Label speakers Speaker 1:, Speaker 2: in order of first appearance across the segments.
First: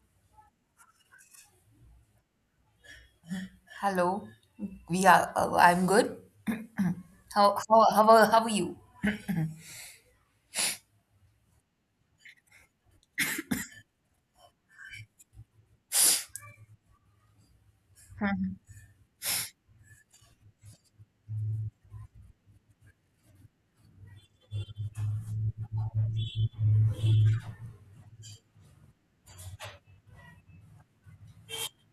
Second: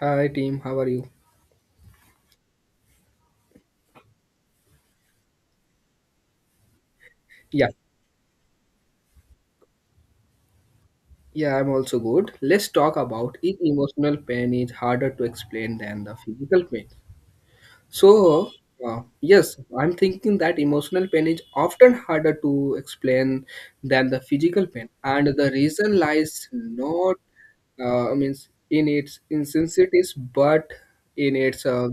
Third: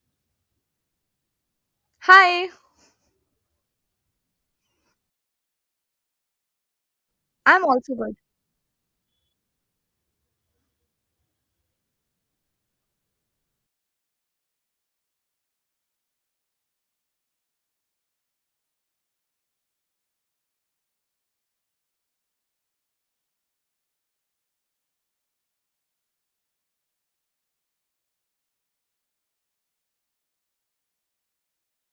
Speaker 1: Hi team, how are you?
Speaker 2: Hi,
Speaker 3: Hello. We are. I'm good. How
Speaker 2: I'm
Speaker 1: Yeah,
Speaker 3: how
Speaker 2: also
Speaker 3: how
Speaker 2: good.
Speaker 3: are, how are you?
Speaker 1: yeah, I'm also good. Let's talk about if emotional pain is harder to explain than the physical pain. So, yes, I'm thinking that emotional pain is often harder to explain than the physical pain, and the reason lies not I mean, in its insensitivities, but in its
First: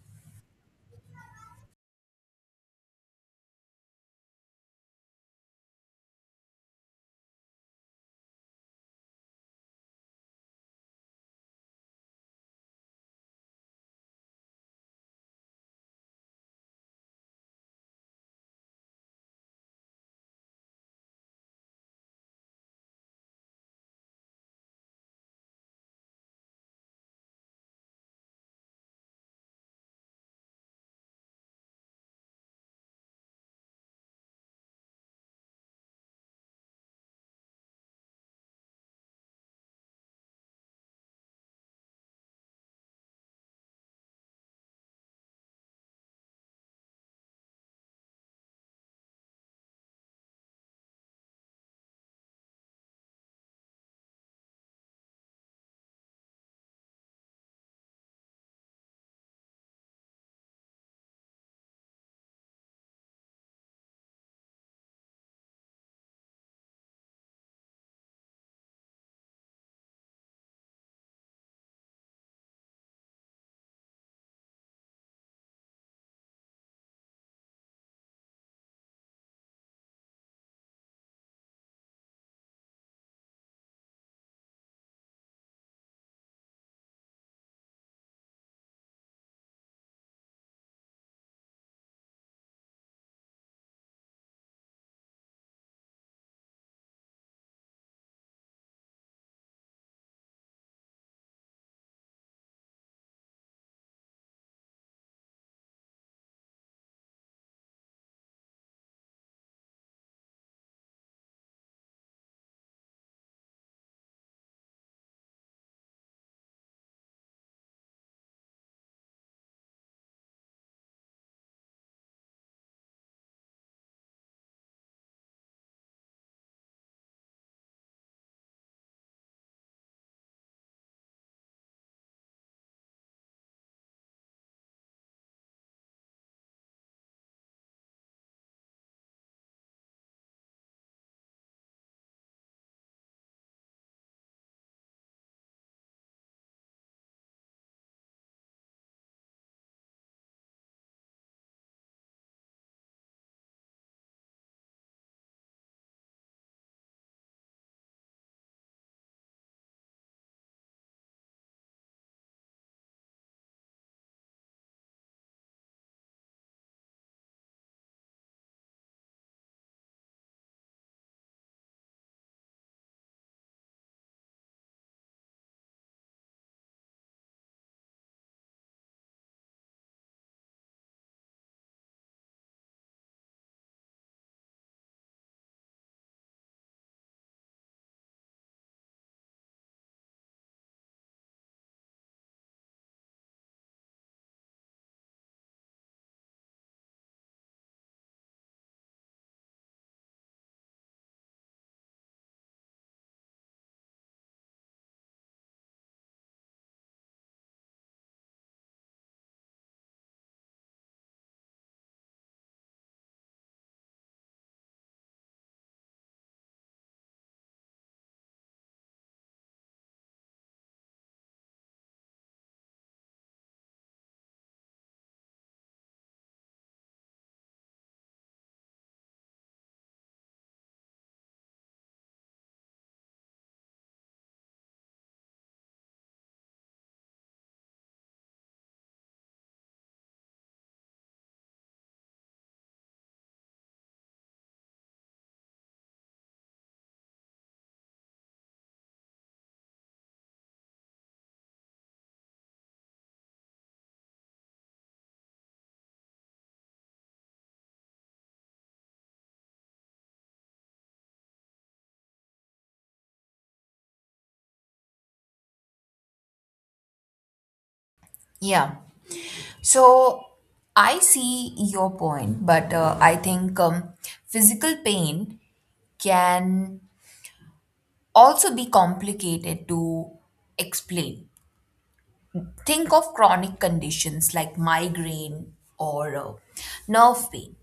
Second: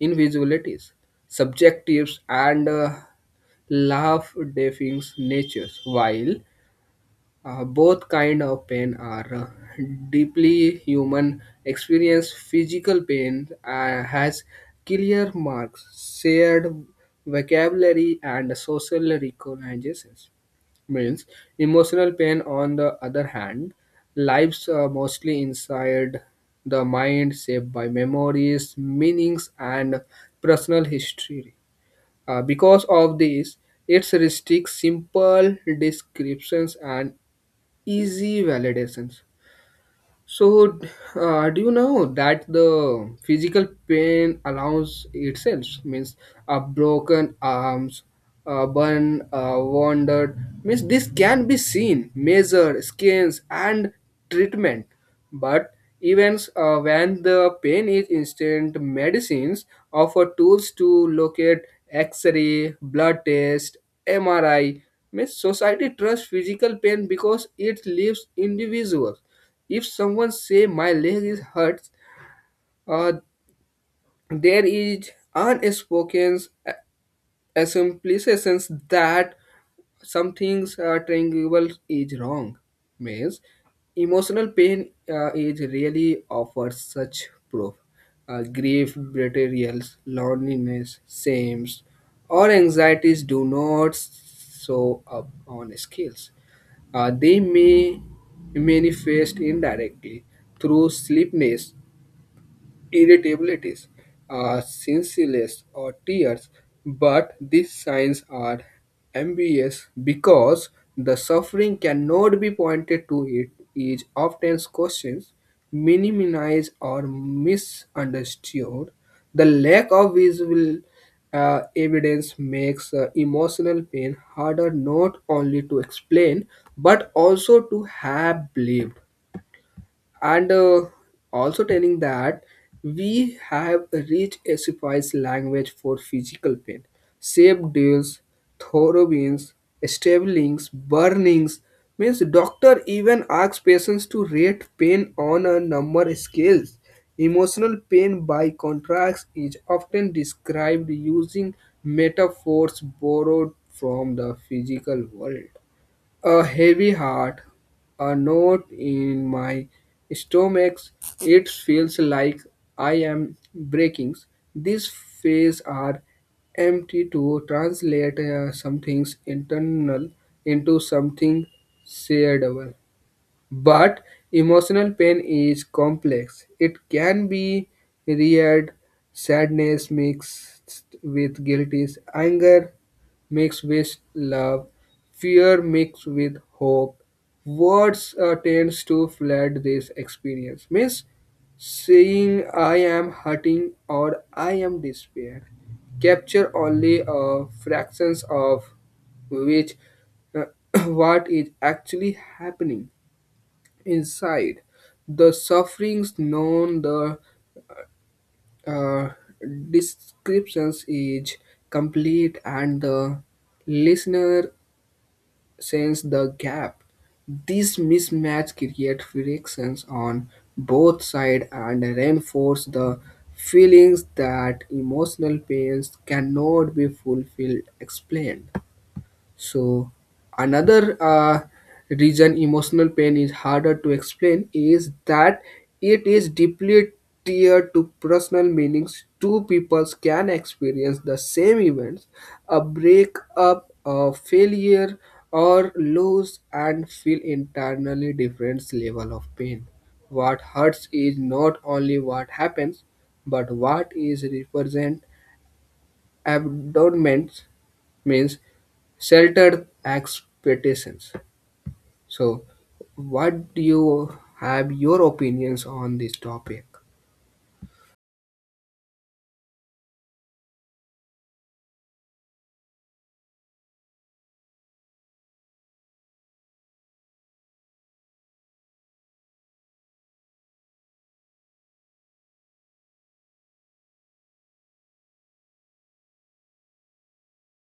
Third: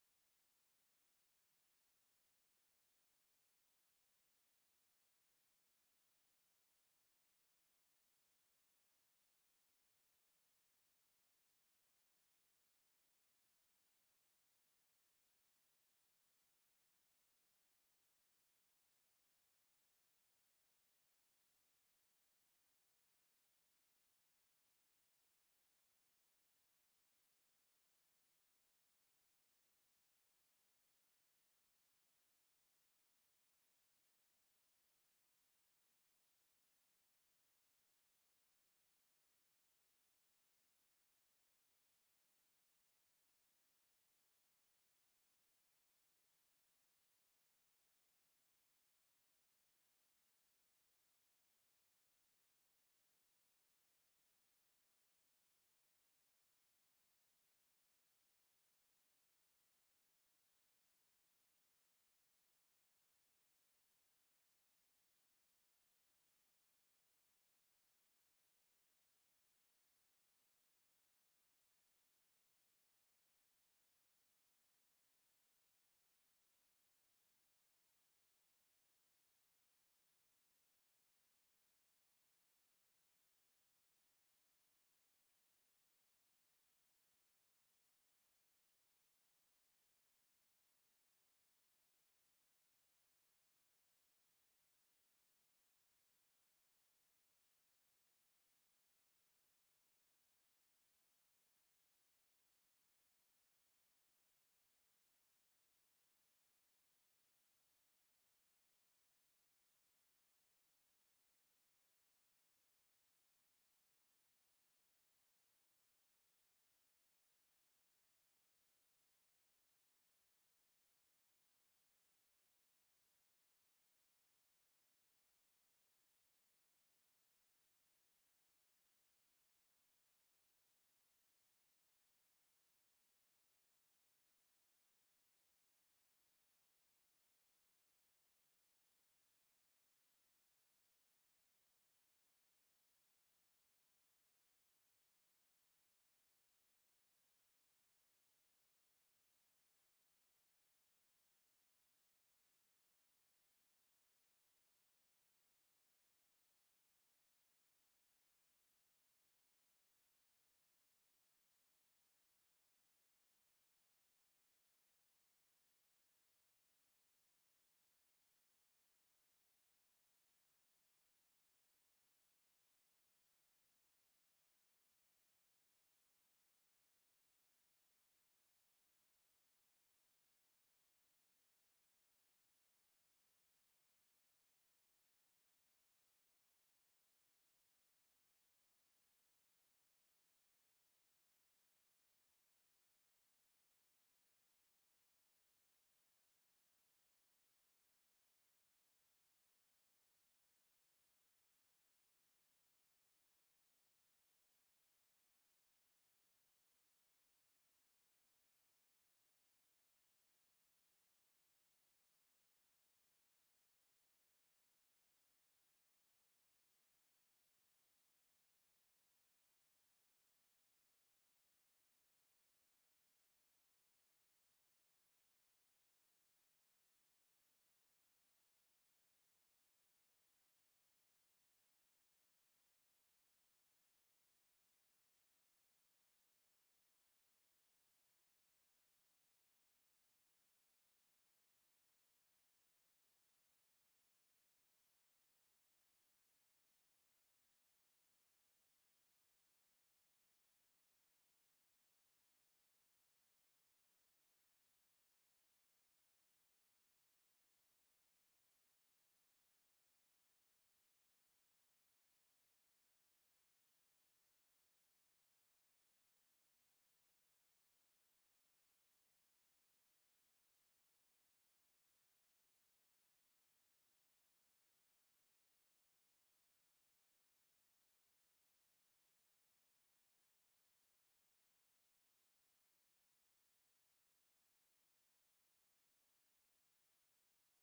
Speaker 1: invisibilities, subjectives, and laugh deafening natures. While Both kind of pain are deeply human experience. Physical pain has clear marks, shared vocabulary, and social recognitions. Means emotional pain, on the other hand, lives mostly inside the mind, shaped by memories, meanings, and personal history. Because of this, it restricts simple descriptions and easy validations. So, do you know that the physical pain allows itself means a broken arms, a burn, a wounded means this can be seen, measured, scans, and treatment. But events when the pain is instant, medicines offer tools to locate X-ray, blood test, MRI. Means society trusts physical pain because it leaves individuals if someone say my leg is hurts, uh, there is unspoken a simplifications that some things triangle is wrong means emotional pain is really offers such proof, grief betrayals loneliness shames or anxieties do not show up on scales, they may manifest indirectly through sleepiness irritabilities, sincereless, or tears, but these signs are ambiguous because the suffering cannot be pointed to it is often questioned, minimized, or misunderstood. The lack of visual evidence makes emotional pain harder not only to explain but also to have believed, and also telling that we have reached a suffice language for physical pain. Shape deals, throbbings, stabbings, burnings means doctor even asks patients to rate pain on a number scales. Emotional pain by contrast is often described using metaphors borrowed from the physical world. A heavy heart, a knot in my stomach. It feels like I am breaking. These phrases are empty to translate something internal into something shareable. But emotional pain is complex. It can be reared sadness mixed with guilt, is anger mixed with love, fear mixed with hope. Words tends to flood this experience. Means saying I am hurting or I am despair capture only a fractions of which uh, what is actually happening inside. The sufferings known the uh, descriptions is complete and the listener sense the gap. This mismatch creates frictions on both sides and reinforce the feelings that emotional pains cannot be fulfilled explained. So, another reason emotional pain is harder to explain is that it is deeply tied to personal meanings. Two people can experience the same events, a breakup, a failure, or loss, and feel internally different level of pain. What hurts is not only what happens, but what is represent Abandonment means sheltered expectations. So, what do you have your opinions on this topic?
Speaker 3: Yeah. So I see your point, but I think physical pain can also be complicated to explain. Think of chronic conditions like migraine or nerve pain.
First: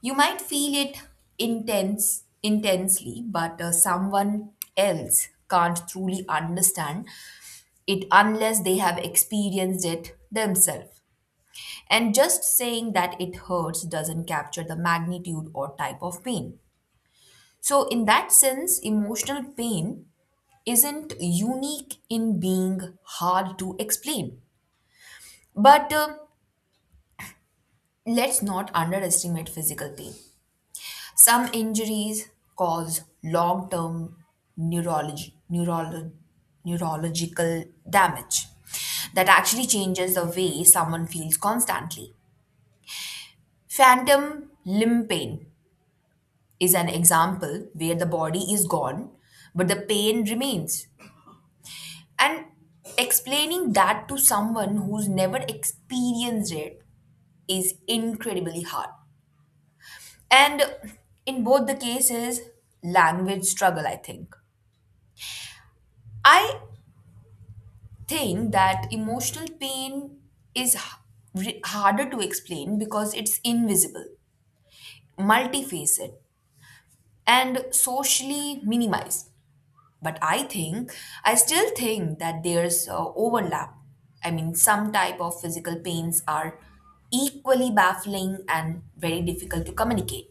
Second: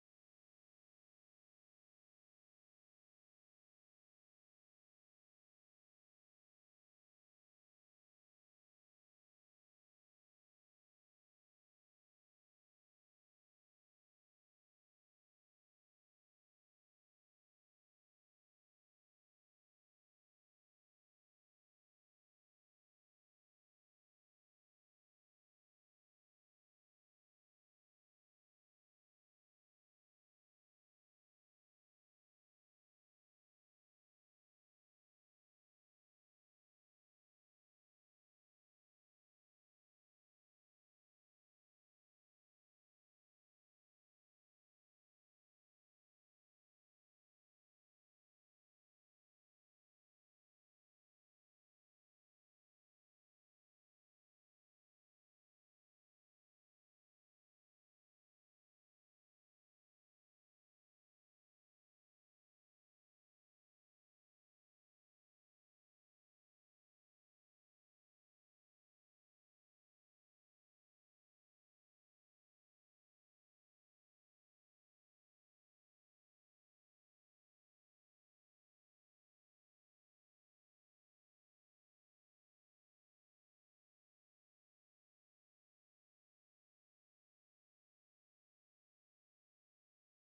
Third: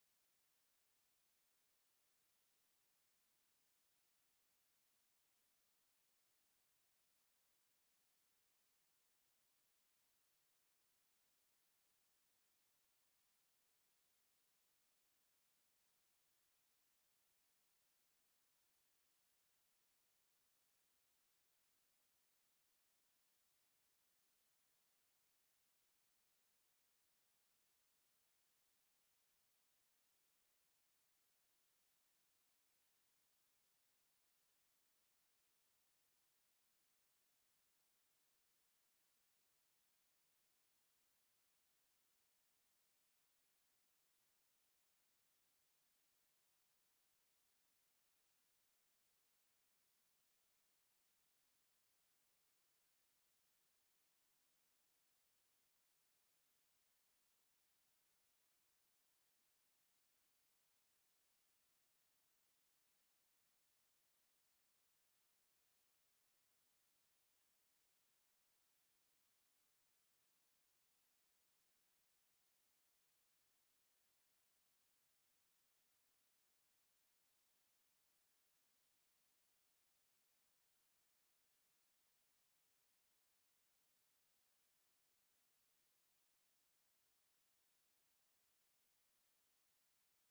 Speaker 3: You might feel it intensely, but someone else can't truly understand it unless they have experienced it themselves. And just saying that it hurts doesn't capture the magnitude or type of pain. So, in that sense, emotional pain isn't unique in being hard to explain. But let's not underestimate physical pain. Some injuries cause long term neurology, neurolo- neurological damage that actually changes the way someone feels constantly. Phantom limb pain is an example where the body is gone, but the pain remains. And explaining that to someone who's never experienced it is incredibly hard. And in both the cases, language struggle, I think. I think that emotional pain is harder to explain because it's invisible, multifaceted, and socially minimized. But I think I still think that there's overlap. I mean, some type of physical pains are equally baffling and very difficult to communicate.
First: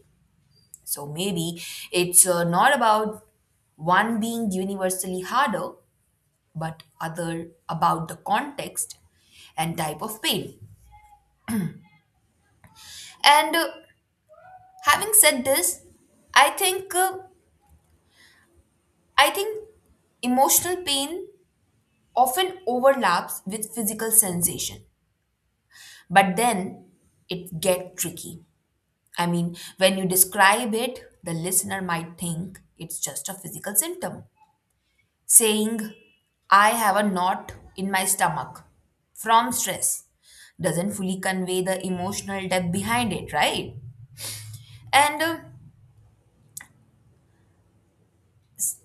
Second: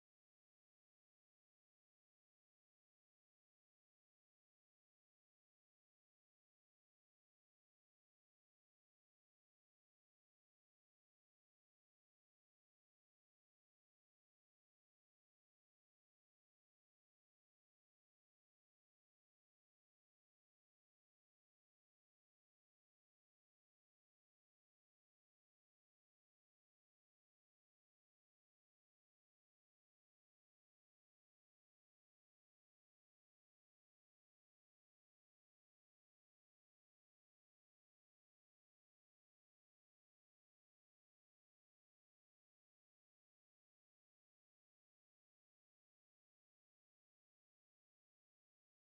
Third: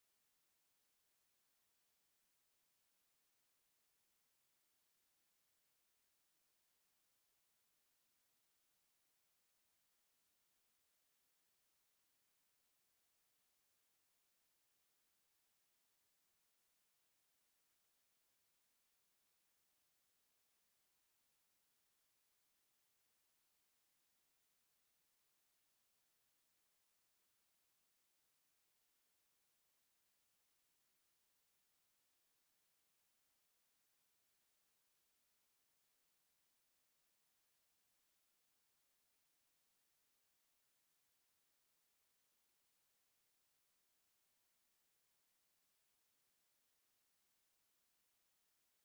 Speaker 3: So maybe it's not about one being universally harder, but other about the context and type of pain. And having said this, i think uh, I think emotional pain often overlaps with physical sensation. But then it get tricky. I mean, when you describe it, the listener might think it's just a physical symptom. Saying, I have a knot in my stomach from stress doesn't fully convey the emotional depth behind it, right? And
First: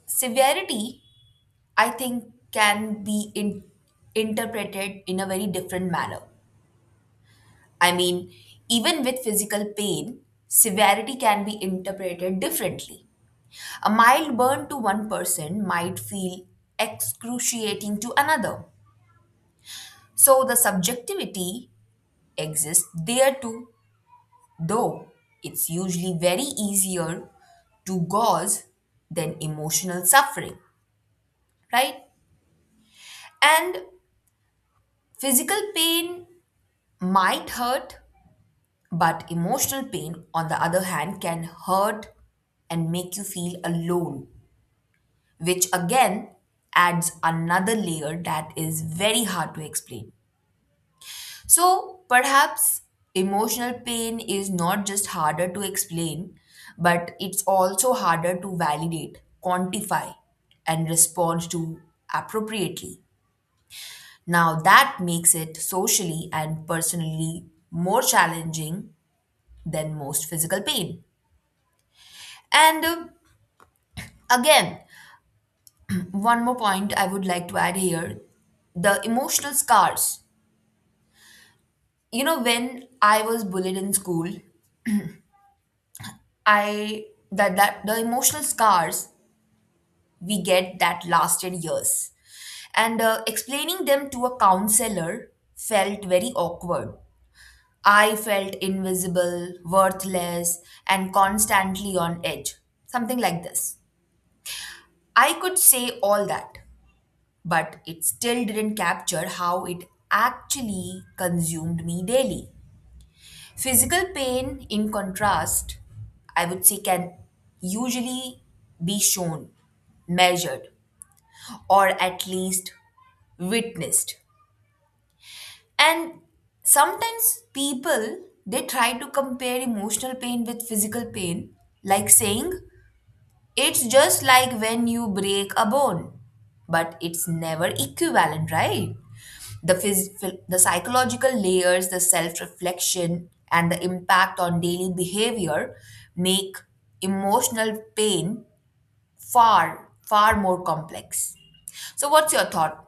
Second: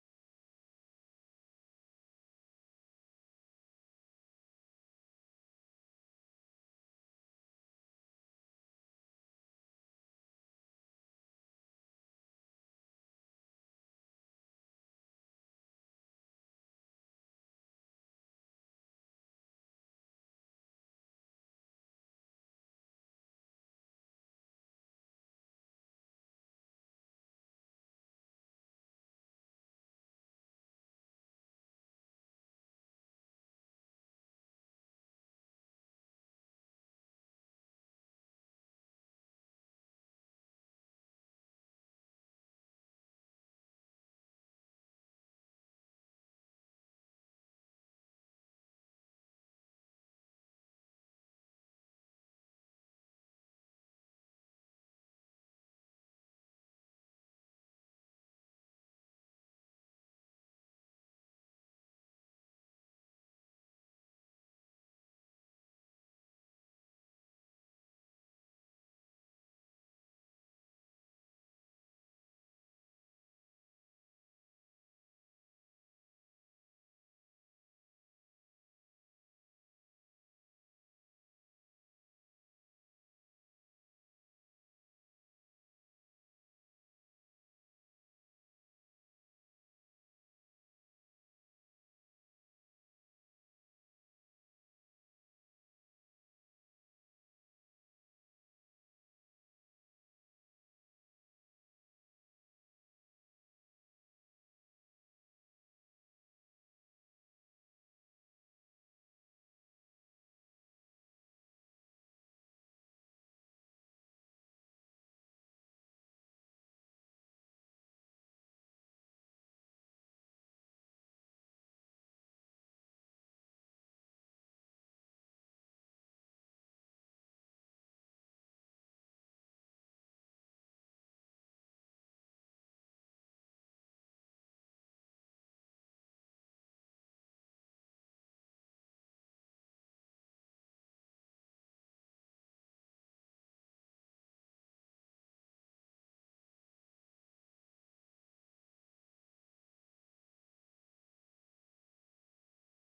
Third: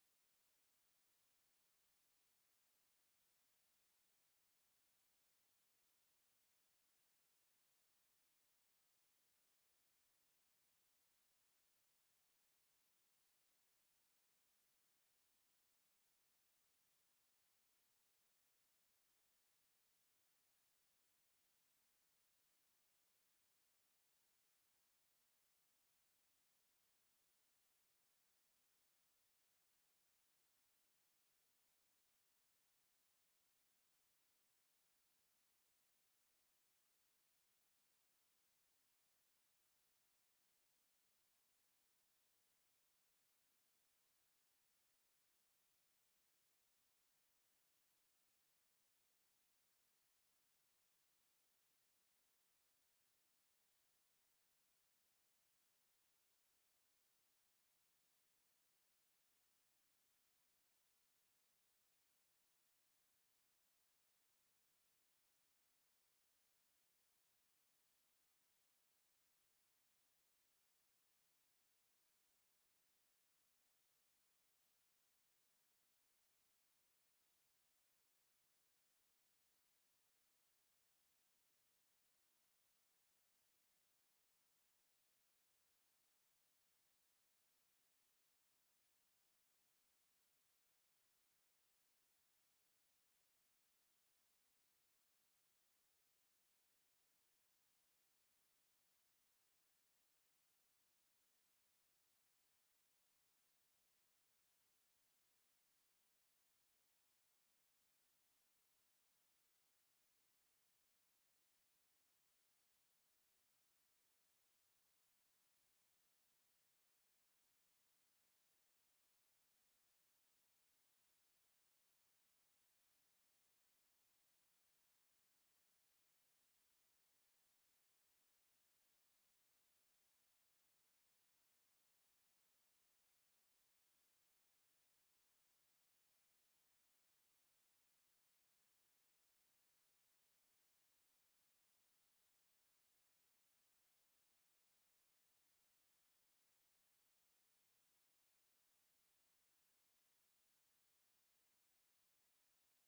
Speaker 3: severity, I think, can be interpreted in a very different manner. I mean, even with physical pain, severity can be interpreted differently. A mild burn to one person might feel excruciating to another. So the subjectivity exists there too, though it's usually very easier to gauze than emotional suffering, right? And physical pain might hurt, but emotional pain, on the other hand, can hurt and make you feel alone, which again adds another layer that is very hard to explain. So perhaps emotional pain is not just harder to explain, but it's also harder to validate, quantify, and respond to appropriately. Now, that makes it socially and personally more challenging than most physical pain. And again, one more point I would like to add here: the emotional scars. You know, when I was bullied in school, I that that the emotional scars we get that lasted years, and explaining them to a counselor felt very awkward. I felt invisible, worthless, and constantly on edge. Something like this. I could say all that, but it still didn't capture how it actually consumed me daily. Physical pain, in contrast, I would say can usually be shown, measured, or at least witnessed. And sometimes people they try to compare emotional pain with physical pain, like saying, It's just like when you break a bone, but it's never equivalent, right? The, phys- the psychological layers, the self reflection, and the impact on daily behavior make emotional pain far, far more complex. So, what's your thought?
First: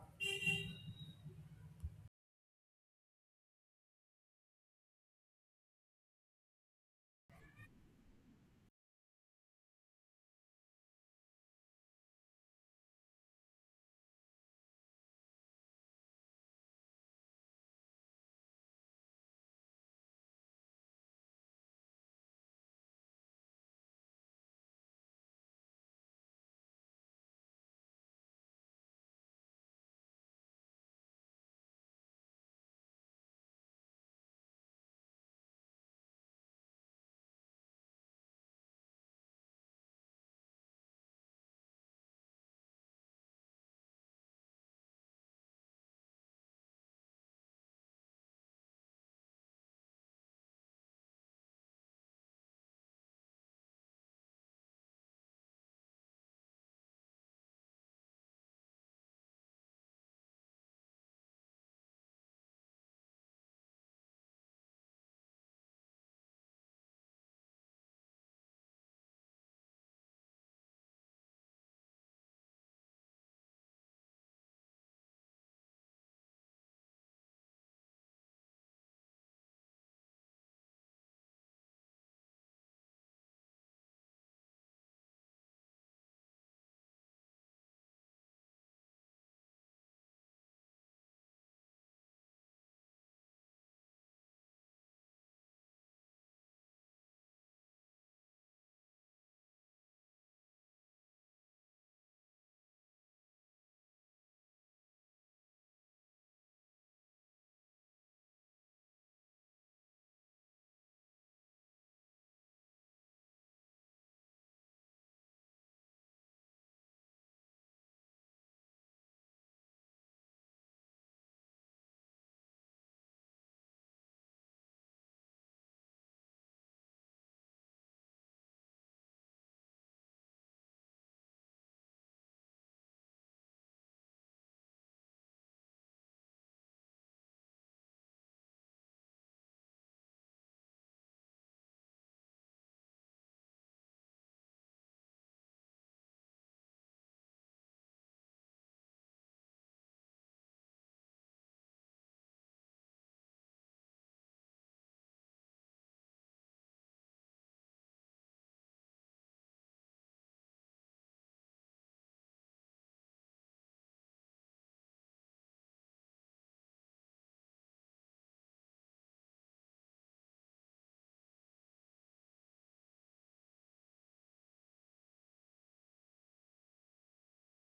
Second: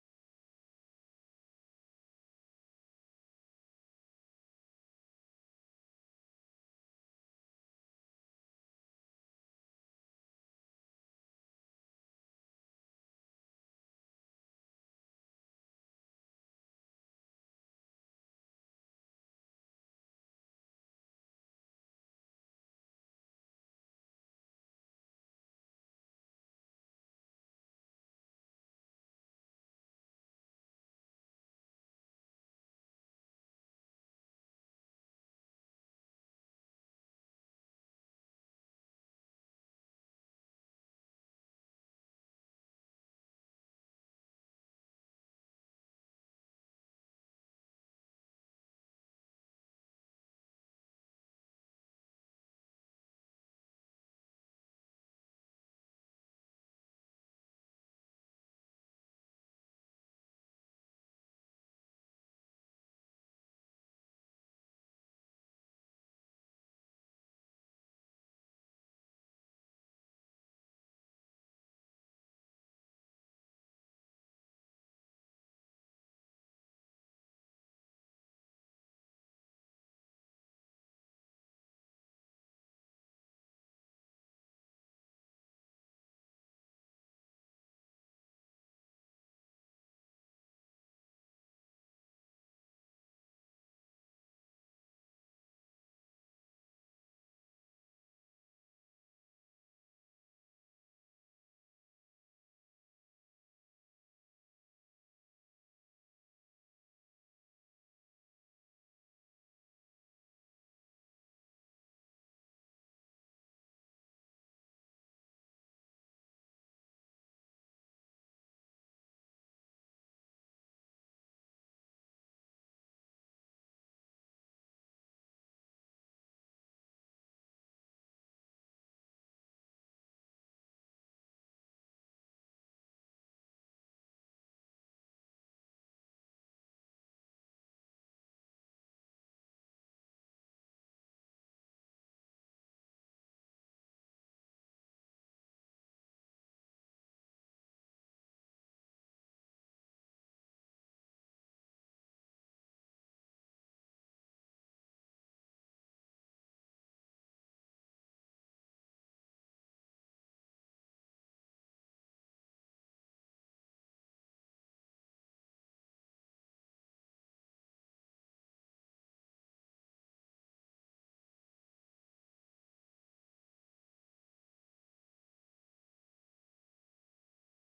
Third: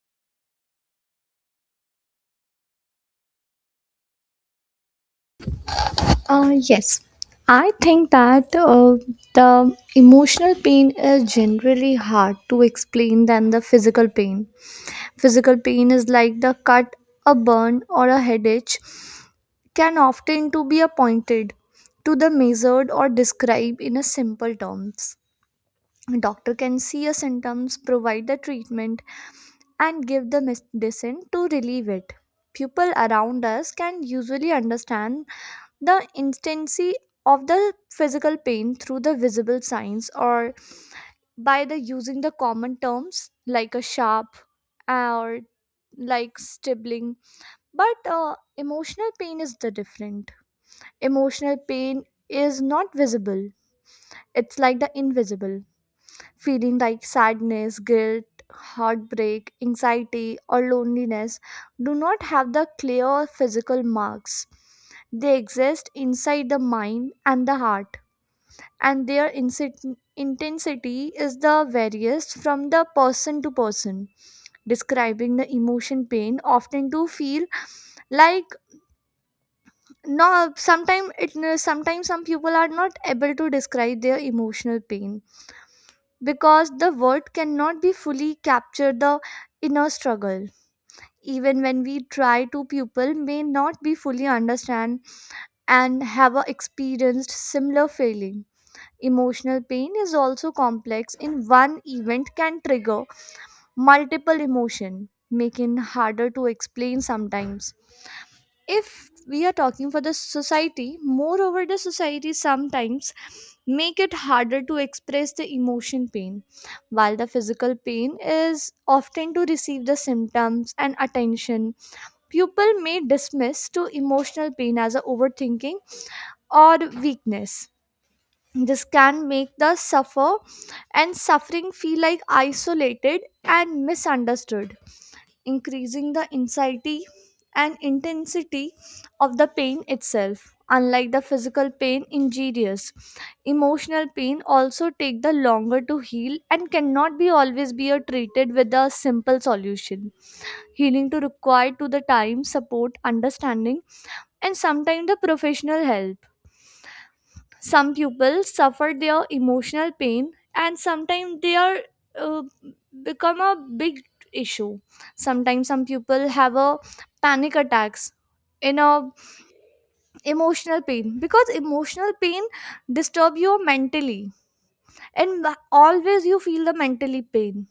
Speaker 2: Yes, I think that the emotional pain is generally hard to explain than the physical pain. Physical pain is like the cut, a burn, or a headache can often to be appointed to the measured or described in a simple terms. Doctor can see a symptoms, provide the treatment, and give the medicine to relieve it. People around us can usually understand the intensity of the physical pain through the visible signs or by the using the common terms like a sharp or like stibbling, but emotional pain is the different. Emotional pain is not visible, it's like the invisible feeling like sadness, guilt, heartbreak, anxiety, or loneliness. Do not have the clear physical marks, they exist inside the mind and the heart, and their intensity is the various from the person to person. Describing the emotion pain often to feel like, no, sometimes it sometimes some people are not able to describe their emotional pain because the word cannot be fully capture the inner struggle. Even when we try to people may not be fully understand and have a experienced similar feeling. Emotional pain is also complex in one event can trigger multiple emotion, making harder to explain sometimes. If we are talking for the society, moreover the society sometimes make it harder to express the emotion pain, while the physical pain is often to receive the symptoms and attention. People may dismiss to emotional pain as a overthinking or weakness. This can make the suffer and suffering feel like isolated and misunderstood, increasing the anxiety and intensity of the pain itself. Unlike the physical pain injurious, emotional pain also take the longer to heal and cannot be always be a treated with a simple solution. Healing to require to the time, support, understanding, and sometimes the professional help. Some pupils suffer their emotional pain, and sometimes they are uh, become a big issue. Sometimes some people have a panic attacks in a emotional pain because emotional pain disturb you mentally and always you feel the mentally pain.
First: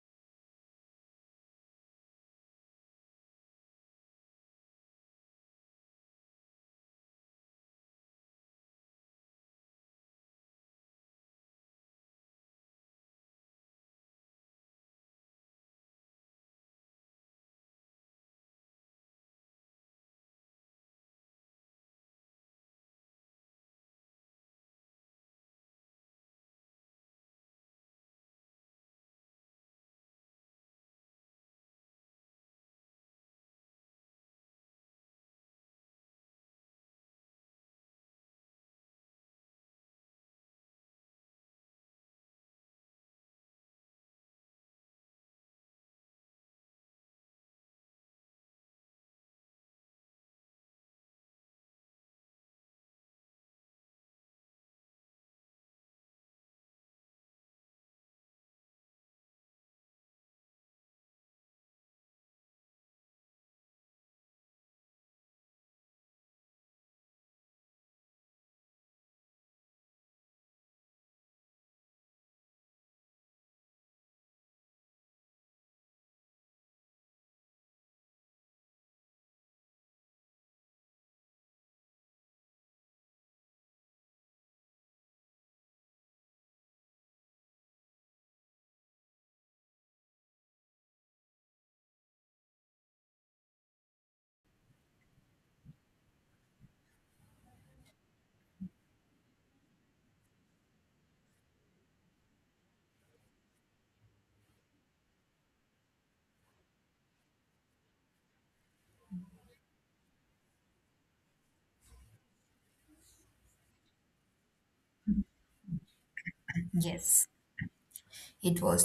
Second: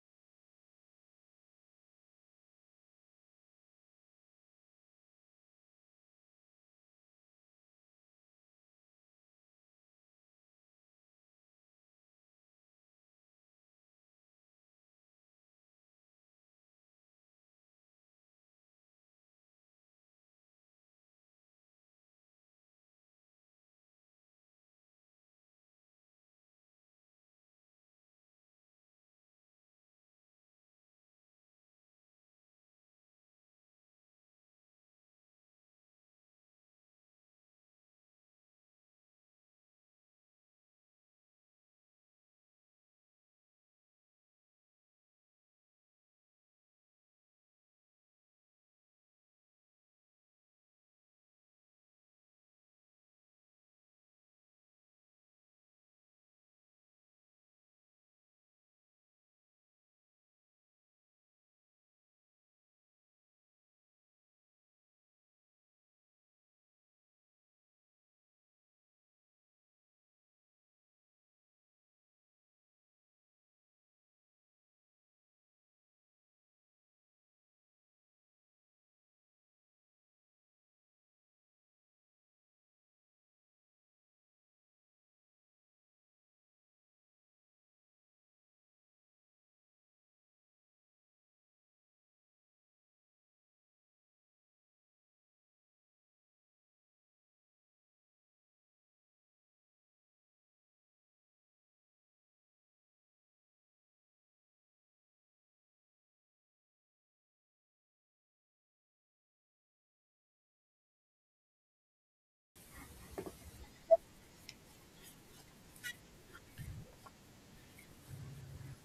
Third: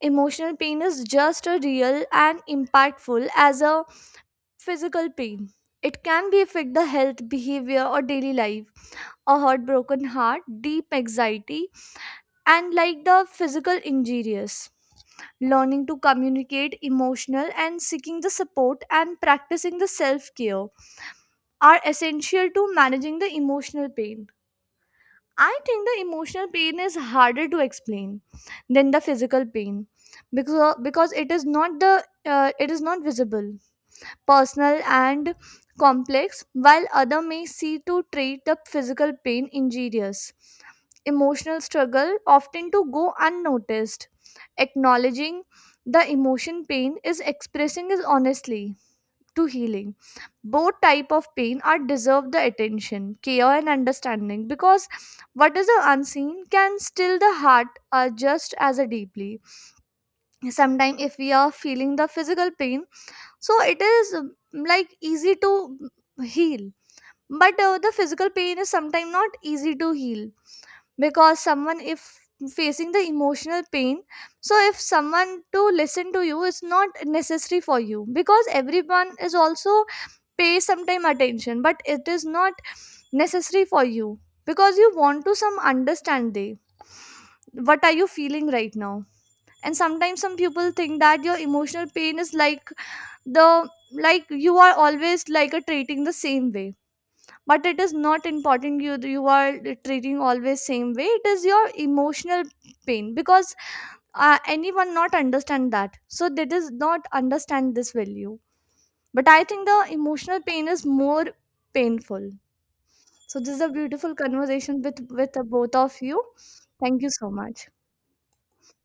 Speaker 2: Emotional pain is just as real and impactful as a physical pain. It can be affect the health, behavior, or daily life, a heartbroken heart, deep anxiety, and like the physical injuries. Learning to communicate emotional and seeking the support and practicing the self care are essential to managing the emotional pain. I think the emotional pain is harder to explain than the physical pain because it is not the it is not visible, personal, and complex, while other may see to treat the physical pain injurious. Emotional struggle often to go unnoticed. Acknowledging the emotion pain is expressing is honestly to healing. Both type of pain are deserve the attention, care, and understanding because what is the unseen can still the heart, just as a deeply. Sometimes if we are feeling the physical pain, so it is like easy to heal, but the physical pain is sometimes not easy to heal because someone if facing the emotional pain. So if someone to listen to you is not necessary for you because everyone is also pay sometime attention, but it is not necessary for you because you want to some understand they what are you feeling right now. And sometimes some people think that your emotional pain is like the, like you are always like a treating the same way, but it is not important you are treating always same way. It is your emotional pain because anyone not understand that, so they does not understand this value. But I think the emotional pain is more painful. So this is a beautiful conversation with the both of you. Thank you
Speaker 3: Yes,
Speaker 2: so much.
Speaker 3: it was.